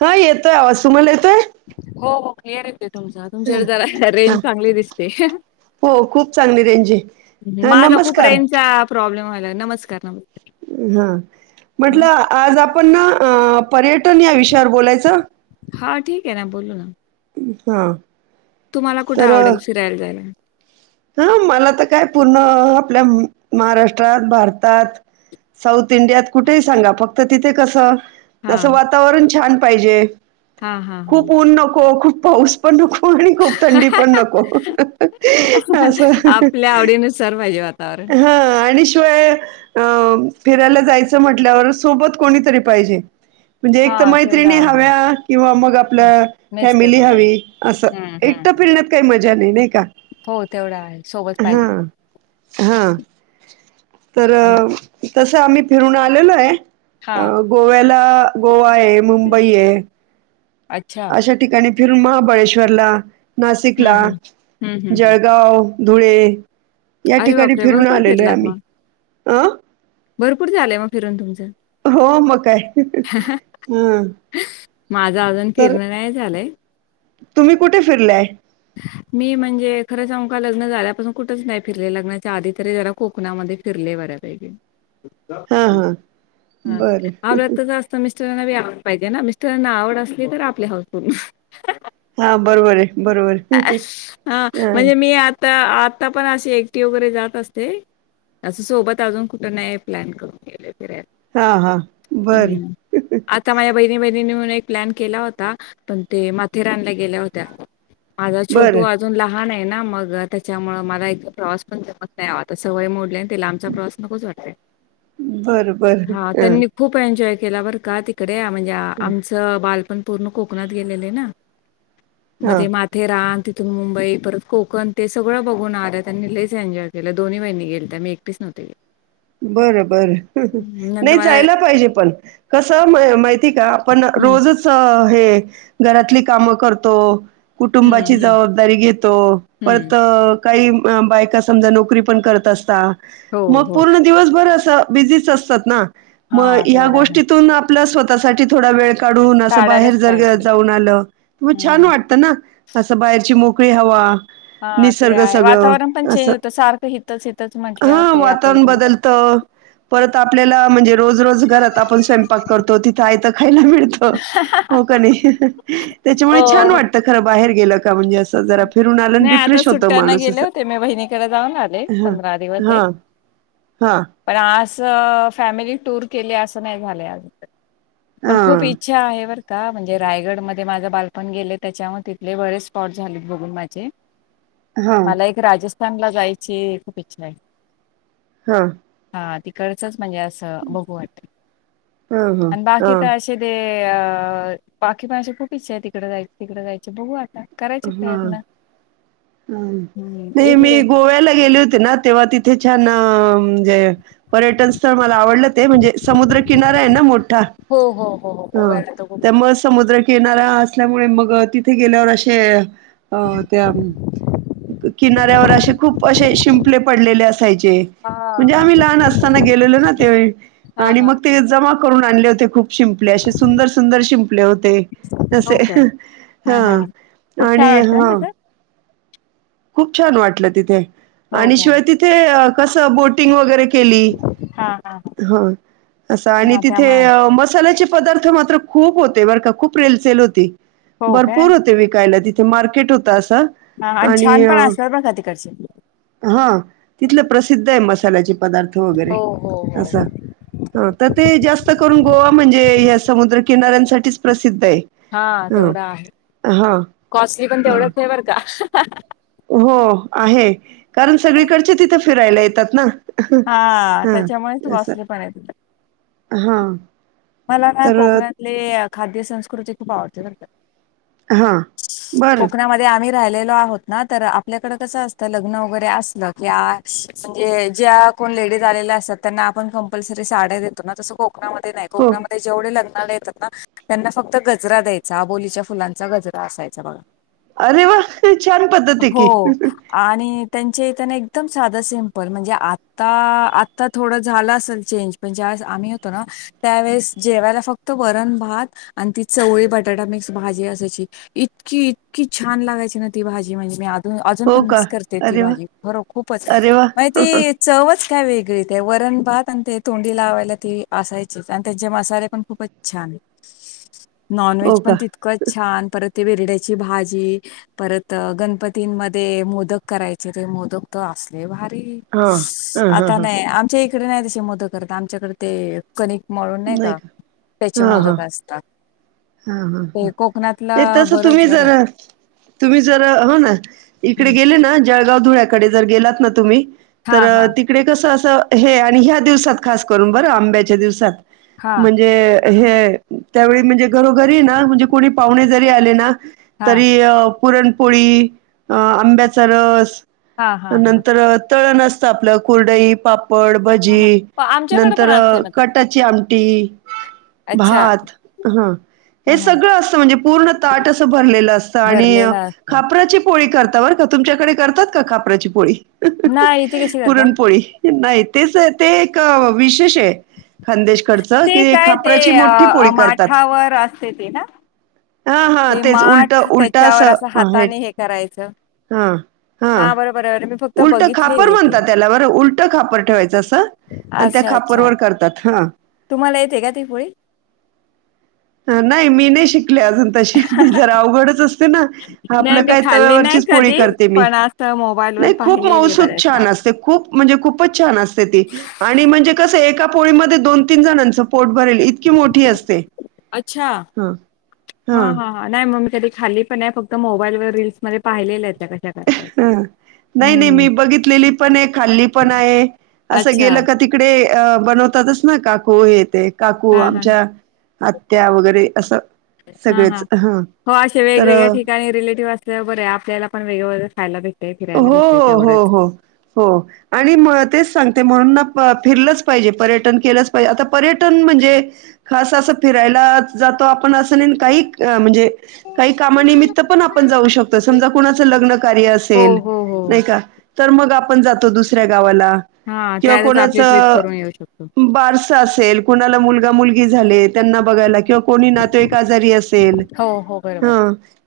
हा येतोय आवाज. तुम्हाला येतोय? हो हो क्लिअर येते तुमचा, तुमच्याकडे जरा हा. रेंज चांगली दिसते. हो खूप चांगली रेंज आहे. हा माझा खूप नमस्कार रेंजचा प्रॉब्लेम व्हायलाय. नमस्कार नमस्कार. हा म्हटलं आज आप आपण पर्यटन या विषयावर बोलायचं. हा ठीक आहे ना, बोलू ना. हा. तुम्हाला कुठे तर आवडेल फिरायला जायला? हा मला तर काय पूर्ण -आपल्या महाराष्ट्रात, भारतात साऊथ इंडियात कुठेही सांगा. फक्त तिथे कसं असं हां वातावरण छान पाहिजे. हां हां हां खूप ऊन नको, खूप पाऊस पण नको आणि खूप थंडी पण नको. आपल्या आवडीनुसार पाहिजे म हा आणि शिवाय अ फिरायला जायचं म्हटल्यावर सोबत कोणीतरी पाहिजे. म्हणजे एक तर हां तेवढं मैत्रिणी आहे हव्या किंवा मग आपल् मिस्टर फॅमिली वगैरे हवी असं. हं हं एकटं फिरण्यात काही मजा नई, नई का? तेवढा आहे. सोबत हा, पाहिजे हा. तर आणि तस आम्ही फिरून आलेलोय हां गोव्याला. गोवा आहे, मुंबई आहे. अच्छा. अशा ठिकाणी फिरून महाबळेश्वरला, हं नाशिकला, हं हं हं हं जळगाव. धुळे, या अरे ठिकाणी बापरे! फिरून भरपूर आलेलो आहे फिरलात आम्ही मग अं. भरपूर झालंय मग फिरून तुमचं? हो म काय हम्म. माझं अजून फिरणं नाही झालंय. तुम्ही कुठे फिरलाय? मी म्हणजे खरं सांगू का लग्न झाल्यापासून कुठच नाही फिरले. लग्नाच्या आधी तरी जरा कोकणामध्ये फिरले. [unintelligible] हा हा बर मिस्टरांना आवड पाहिजे ना. मिस्टरांना आवड असली तर आपली हाऊस पूर्ण. हा बरोबर आहे. बरोबर. हा म्हणजे मी आता-आता पण. अशी एकटी वगैरे जात असते. असं सोबत अजून कुठ नाही प्लॅन करून गेलेलो. फिरायला. हा हा बर हम्म. आता माझ्या बहिणी-बहिणी मिळून. एक प्लन केला होता. पण ते माथेरानला गेल्या होत्या. माझा छोटू बर अजून लहान आहे. मग त्याच्यामुळे मला एक प्रवास पण जमत नाही आता सवय मोडलिये ना. लांबचा प्रवास नकोच. वाटतय बर बर हा त्यांनी खूप एन्जॉय केला बर का तिकड. आमचं बालपण पूर्ण कोकणात गेला आहे ना. हा तेरान, तिथून मुंबई, परत कोकण, ते सगळं बघून आल्या त्यांनी लईच एन्जॉय केलं दोन्ही बहिणी गेल्या त्या. मी एकटीच नव्हते गेले. बर. बर हं, नंतर नाही मला जायला पाहिजे पण कसं माहि ते आहे का. आपण हं, रोजच हे घरातली कामं करतो. हं, कुटुंबाची हं, जबाबदारी घेतो. हं. परत काही बायका समजा नोकरी पण करत असता. हो मग हो. पूर्ण दिवसभर असं बिझीच असतात ना. मग हां, या तेवढं आहे. गोष्टीतून आपल्या स्वतःसाठी थोडा वेळ काढून अस काढायलाच बाहेर जर पाहिजे. जाऊन आलं. मग छान हं. वाटत ना? असं बाहेरची मोकळी हवा हा ते निसर्ग आहे सगळं वातावरण पण असं चेंज होतं. सारखं हितच-हितच म्हटल्यावर ते आपल्याला. पण हो. बदलत. परत आपल्याला म्हणजे रोज-रोज घरात आपण स्वयंपाक करतो तिथं आयत खायला मिळत. हो का नाही. त्याच्यामुळे छान वाटत खर बाहेर गेलं म्हणजे अस जरा फिरून आलं नाही, की. आता रिफ्रेश होतो सुट्ट्यांना माणूस गेले अस होते. मी बहिणीकडे जाऊन आले हा हा. हा. अस फॅमिली टूर केले असं नाही झालंय. पण खूप हां, इच्छा आहे बर का. का म्हणजे रायगड मध्ये माझं बालपण गेले. त्याच्यामुळे तिथले बरेच स्पॉट झालेत बघून माझे. हां, मला एक राजस्थानला जायची खूप इच्छा आहे. हा. हा तिकडचच म्हणजे अस बघू वाटत. हां, हां, बाकी हां, तर असे ते बाकी पण अशी खूप इच्छा आहे. तिकडे जाय तिकडे जायचे बघू आता. करायचे प्रयत्न. ह हम्म नाही मी इडले गोव्याला गेले होते ना. तेव्हा तिथे छान ना. आ म्हणजे. पर्यटन स्थळ मला आवडलं ते म्हणजे समुद्रकिनारा आहे ना मोठा. हो हो हो हो ह गोव्याला तर खूप त्यामुळे समुद्रकिनारा असल्यामुळे मग तिथे गेल्यावर असे अ त्या किनाऱ्यावर असे खूप असे शिंपले पडलेले असायचे. हा म्हणजे हा आम्ही लहान असताना गेलेलो ना त्यावेळी हा आणि हा मग ते जमा करून आणले होते. खूप शिंपले असे सुंदर-सुंदर शिंपले होते हो तसे काय हा खूप छान आणि वाटतं ना हां तसं खूप छान वाटलं तिथे हो आणि का शिवाय तिथे कस बोटिंग वगैरे केली हा हा होय आणि तसं आणि हा तिथे त्यामुळे मसाल्याची पदार्थ मात्र खूप होते बर का खूप रिल सेल होती. हो काय? भरपूर होते वि तिथे मार्केट होत अस हां आणि छान अ.. पण असतात बरं का तिकडचे. हं तिथले प्रसिद्ध आहे मस साल्याचे पदार्थ वगैरे हो, हो, अस हो. तर ते जास्त करुन गोवा म्हणजे या समुद्र किनाऱ्यांसाठीच प्रसिद्ध सिद्ध हां, आहे ह तेवढं आहे. हां कॉस्टली पण हां. तेवढंच नाही बर का. हो आहे कारण सगळीकडचे तिथं फिरायला येतात ना. हा हां, त्याच्यामुळेच असं. वासले पण आहे तिथं हां मला ना तर अ, कोकणातली खाद्यसंस्कृती खूप आवडते बर का. हा बरं कोकणामध्ये आम्ही राहिलेलो आहोत ना तर आपल्याकडे कस असत लग्न वगैरे असल कि जे आ कोण लेडीज आलेल्या असतात त्यांना आपण कंपल्सरी साड्या देतो ना तसं कोकणामध्ये नाही हो. कोकणामध्ये जेवढे लग [unintelligible] त्यांना फक्त गजरा द्यायचा, आबोलीच्या फुलांचा गजरा असायचा बघा. अरे वा, छान पद्धत हाय की. हो. आणि त्यांच्या इथना एकदम साधा सिंपल म्हणजे आता आता थोडं झाला असल चेंज म्हणजे - - आम्ही होतो ना त्यावेेळेस जेवायला फक्त वरण भात आणि ती चवळी बटाटा मिक्स भाजी असयची इ तकी इतकी छान लागायची ना ती भाजी म्हणजे मी आजून हो पण का मिस करते ती अरे वा भाजी खरो खूपच अरे वा मग ती हो चवच - - काय वेगळी ते वरण भात आणि ते तोंडी लावायला ती असाय - - त्यांचे मसाले पण खूपच छान. नॉन व्हेज पण का तितकचं छान परत - - ते वेरड्याची भाजी परत गणपतींमध्ये मोदक करायचे ते मोदक - - लयं भारी हा हा हा आता हा नाही आमच्या हि - - कडे नाही तसे मोदक करत. आमच्याकडे ते कनीक मळून नाही का त्याचे मोदक असतात. हंहं हं. ते कोकणातला ते तस बरंच तुम्ही बरंच जरा तुम्ही जरा हो ना इकडे हम्म. गेले ना जळगाव धुळ्याकडे जर गेलात ना तुम्ही तर हा हा तिकडे कसं अस - - तं हे आणि ह्या दिवसात खास करून बरं आंब्याच्या दिवसात हा म्हणजे हे - - त्यावेळी म्हणजे घरोघरी ना म्हणजे कोणी पाहुणे जरी आले ना हा तरी - - पुरणपोळी, आंब्याचा रस हा हा हा नंतर तळण असतं. आपलं कुरडई, पापड, हा भजी हा आमच्याकडे पण नंतर असते मग ते कटाची आम टी, अच्छा भात हा. हा हे हा सगळं असतं म्हणजे पूर्ण ताट असं भरलेलं असतं आणि भरलेला असत खापराची - - - पोळी करता बर का. तुमच्याकडे करतात खापराची पोळी? नाही इथे कशी करतात पुरणपोळी. नाही तेच ते एक विशेष आहे. खंदेश कडच ते कि काय खापराची मोठी पोळी करतात. तेथे ना. हा हा ते तेच उलट माठ उलट त्याच्यावर असं आहे हाताने हे करायचं हा हा. बरोबर बर मी फक्त उलट खापर बघितलेली ते म्हणतात त्याला बरं उलट खापर ठेवायचं असं आणि त्या अच्छा अच्छा खापरवर करतात हं. तुम्हाला येते का ती पोळी? ह नाही. मी नाही शिक अजून तशी जरा अवघडच असते ना, नाही आपलं मी काय खाल्ली नाही तव्यावरचीच पोळी कधी करते मी. पण असं मोबाईल नाही. वर खूप पाहिलेली आहे मउसूद बऱ्याचदा छान असते खूप म्हणजे खूपच छान असते ती आणि म्हणजे कसं हे एका पोळीमध्ये दोन तीन जणांचं पोट भरेल इतकी मोठी असते. अच्छा. ह हा हा हा नाही म मी कधी खाल्ली पण नाही. फक्त मोबाईल व रील्स मध्ये पाहिलेलं आहेत त्या कशा करताय हं. नाही नाही हम्म मी बघितलेली पण आहे, खाल्ली पण आहे असं अच्छा गेलं का तिकडे अ बनवतातच ना काकू हे ते काकू हा हा आमच्या आत्या वगैरे असं. हा सगळेच हा. हं हो असे वेगवेगळ्या तर ठिकाणी रिलेटिव्ह असल्या बरे आपल्याला पण वेगवेगळे हो हो हो हो हो आणि म तेच सांगते म्हणून ना फिरलंच पाहिजे. पर्यटन केलंच पाहिजे आता पर्यटन म्हणजे खास अस फिरायला आपण अस नाही काही म्हणजे काही कामानिमित्त पण आपण जाऊ शकतो समजा कुणाचं लग्न कार्य हो असेल हो हो नाही का, तर मग आपण जातो दुसऱ्या गावाला हां, किंवा त्यातच कोणाच आपली ट्रिप करून येऊ शकतो. बारस असेल कोणाला मुलगा मुलगी झाले त्यांना बघायला किंवा कोणी नातेवाईक आजारी असेल हो, हो, बरोबर. हा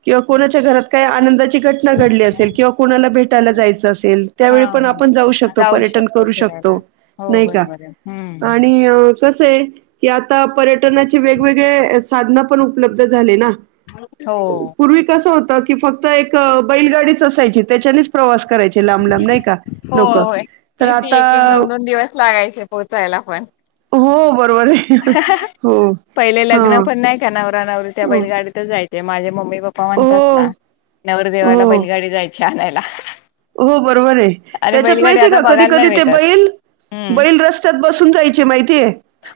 किंवा कोणाच्या घरात काय आनंदाची घटना घडली असेल किंवा कुणाला भेटायला जायचं असेल त्यावेळी हां, पण हां. आपण जाऊ शकतो. पर्यटन शकतो करू फिरायला. शकतो हो, नाही का. बरोबर आहे. हं. आणि अ कसं आहे? की आता पर्यटनाचे वेगवेगळे साधन पण उपलब्ध झाले ना. हो. पूर्वी कसं होतं, की फक्त एक बैलगाडीच असायची त्याच्यानेच प्रवास करायचे लांब लांब नाही का हो, लोक हो. तर किती आता दिवस लागायचे पोहोचायला पण हो, बरोबर आहे. अहं अहं हो. पहिले लग्न हां. पण नाही का नवरा नवरीपण त्या हो. बैलगाडीत जाय ते माझे मम्मी पप्पा हो, म्हणतात ना नवरदेवाला हो. बैलगाडी जायची आणायला. हो बरोबर आहे. आणि त्याच्यात बैलगाडी माहितीय आता का कधी बघायला नाही कधी ते भेटत. बैल हं. बैल रस्त्यात बसून जायचे माहितीये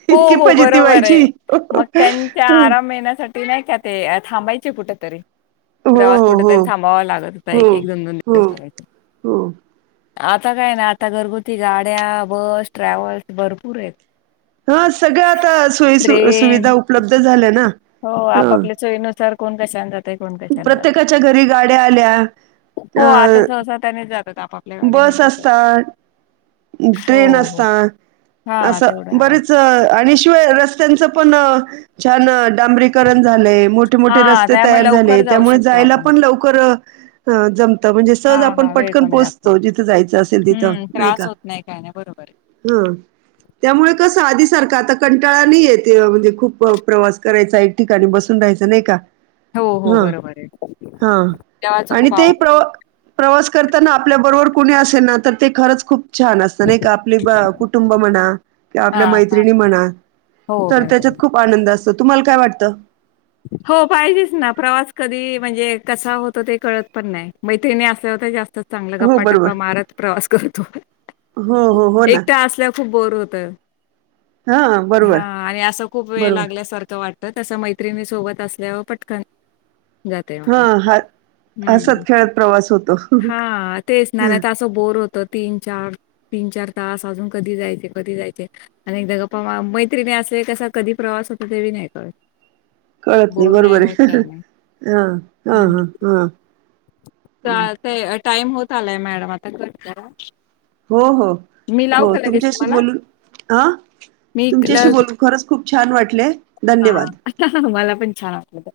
हो इतकी हो फजिती बरोबर व्हायची. आहे, हो, मग त्यांच्या आराम येण्या नाही का ते थांबायचे कुठ तरी प्रवास हो, हो, कुठेतरी थांबावा लागत होता हो, एक एक, दोन दोन हो, दिवस लागायचे. हो. आता काय ना आता घरगुती गाड्या, बस ट्रॅव्हल्स भरपूर आहेत. ह सगळं आता सोयी ट्रेन सुविधा उपलब्ध झाल्या ना. हो. हं, आपापल्या सोयीनुसार कोण कशा जात कोण कशाने जात. प्रत्येकाच्या घरी गाड्या आल्या. हो आता अ, सहसा त्याने जात बस असतात. हो ट्रेन हो असता हा तेवढं असं आहे. बरेच आणि शिवाय रस्त्यांचं पण छान डांबरीकरण झालंय मोठे मोठे हा रस्ते त्यामुळे तयार झाले, लवकर जाऊ त्यामुळे शकतो जायला आपण पण लवकर जमत म्हणजे हा सहज आपण हा वेळ पटकन कमी लागतो. पोचतो जिथं जायचं असेल तिथं हम्म नाही का. त्रास होत नाही काय नाही बरोबर आहे हा. त्यामुळे कस आधी सारखा आता कंटाळा नाही येत, म्हणजे खूप प्रवास करायचा एक ठिकाणी बसून राहायच नाही का. हो हो ह. बरोबर आहे. हा तेव्हाच आणि खूप ते अवघड प्र प्रवास करताना आपल्या बरोबर कोणी असेल ना तर ते खरंच खूप छान असत नाही का आपली कुटुंब म्हणा किंवा हा आपल्या हा मैत्रिणी म्हणा हो तर बरोबर. आहे. त्याच्यात खूप आनंद असतो तुम्हाला काय वाटतं हो पाहिजेच ना प्रवास कधी म्हणजे कसा होतो ते कळत पण नाही मैत्रिणी असल्या होता जास्त चांगला हो बरोबर गप्पाटप्पा मारत प्रवास करतो हो हो हो ना एकट असल्या खूप बोर होत हा आणि असा खूप वेळ बरोबर लागल्यासारखं वाटत तस मैत्रिणी सोबत असल्यावर पटकन जातय हा माणूस ह हसत हम्म खेळत प्रवास होतो हा तेच ना नाही त असं बोर होतो तीन चार तीन चार तास अजून कधी जायचे कधी जायचे आणि एकदा गपा मैत्रिणी असं कसा कधी प्रवास त ते नाही का कळत नाही बरोबर आहे हा हा हा हा ह ते टाइम होत आलाय मॅडम आता हो हो मी लावू हो का लगेच तुमच्याशी तुम्हाला? बोलून ह मी तुमच्याशी ल- बोलून खरंच खूप छान वाटलंय हा मला पण छान वाटते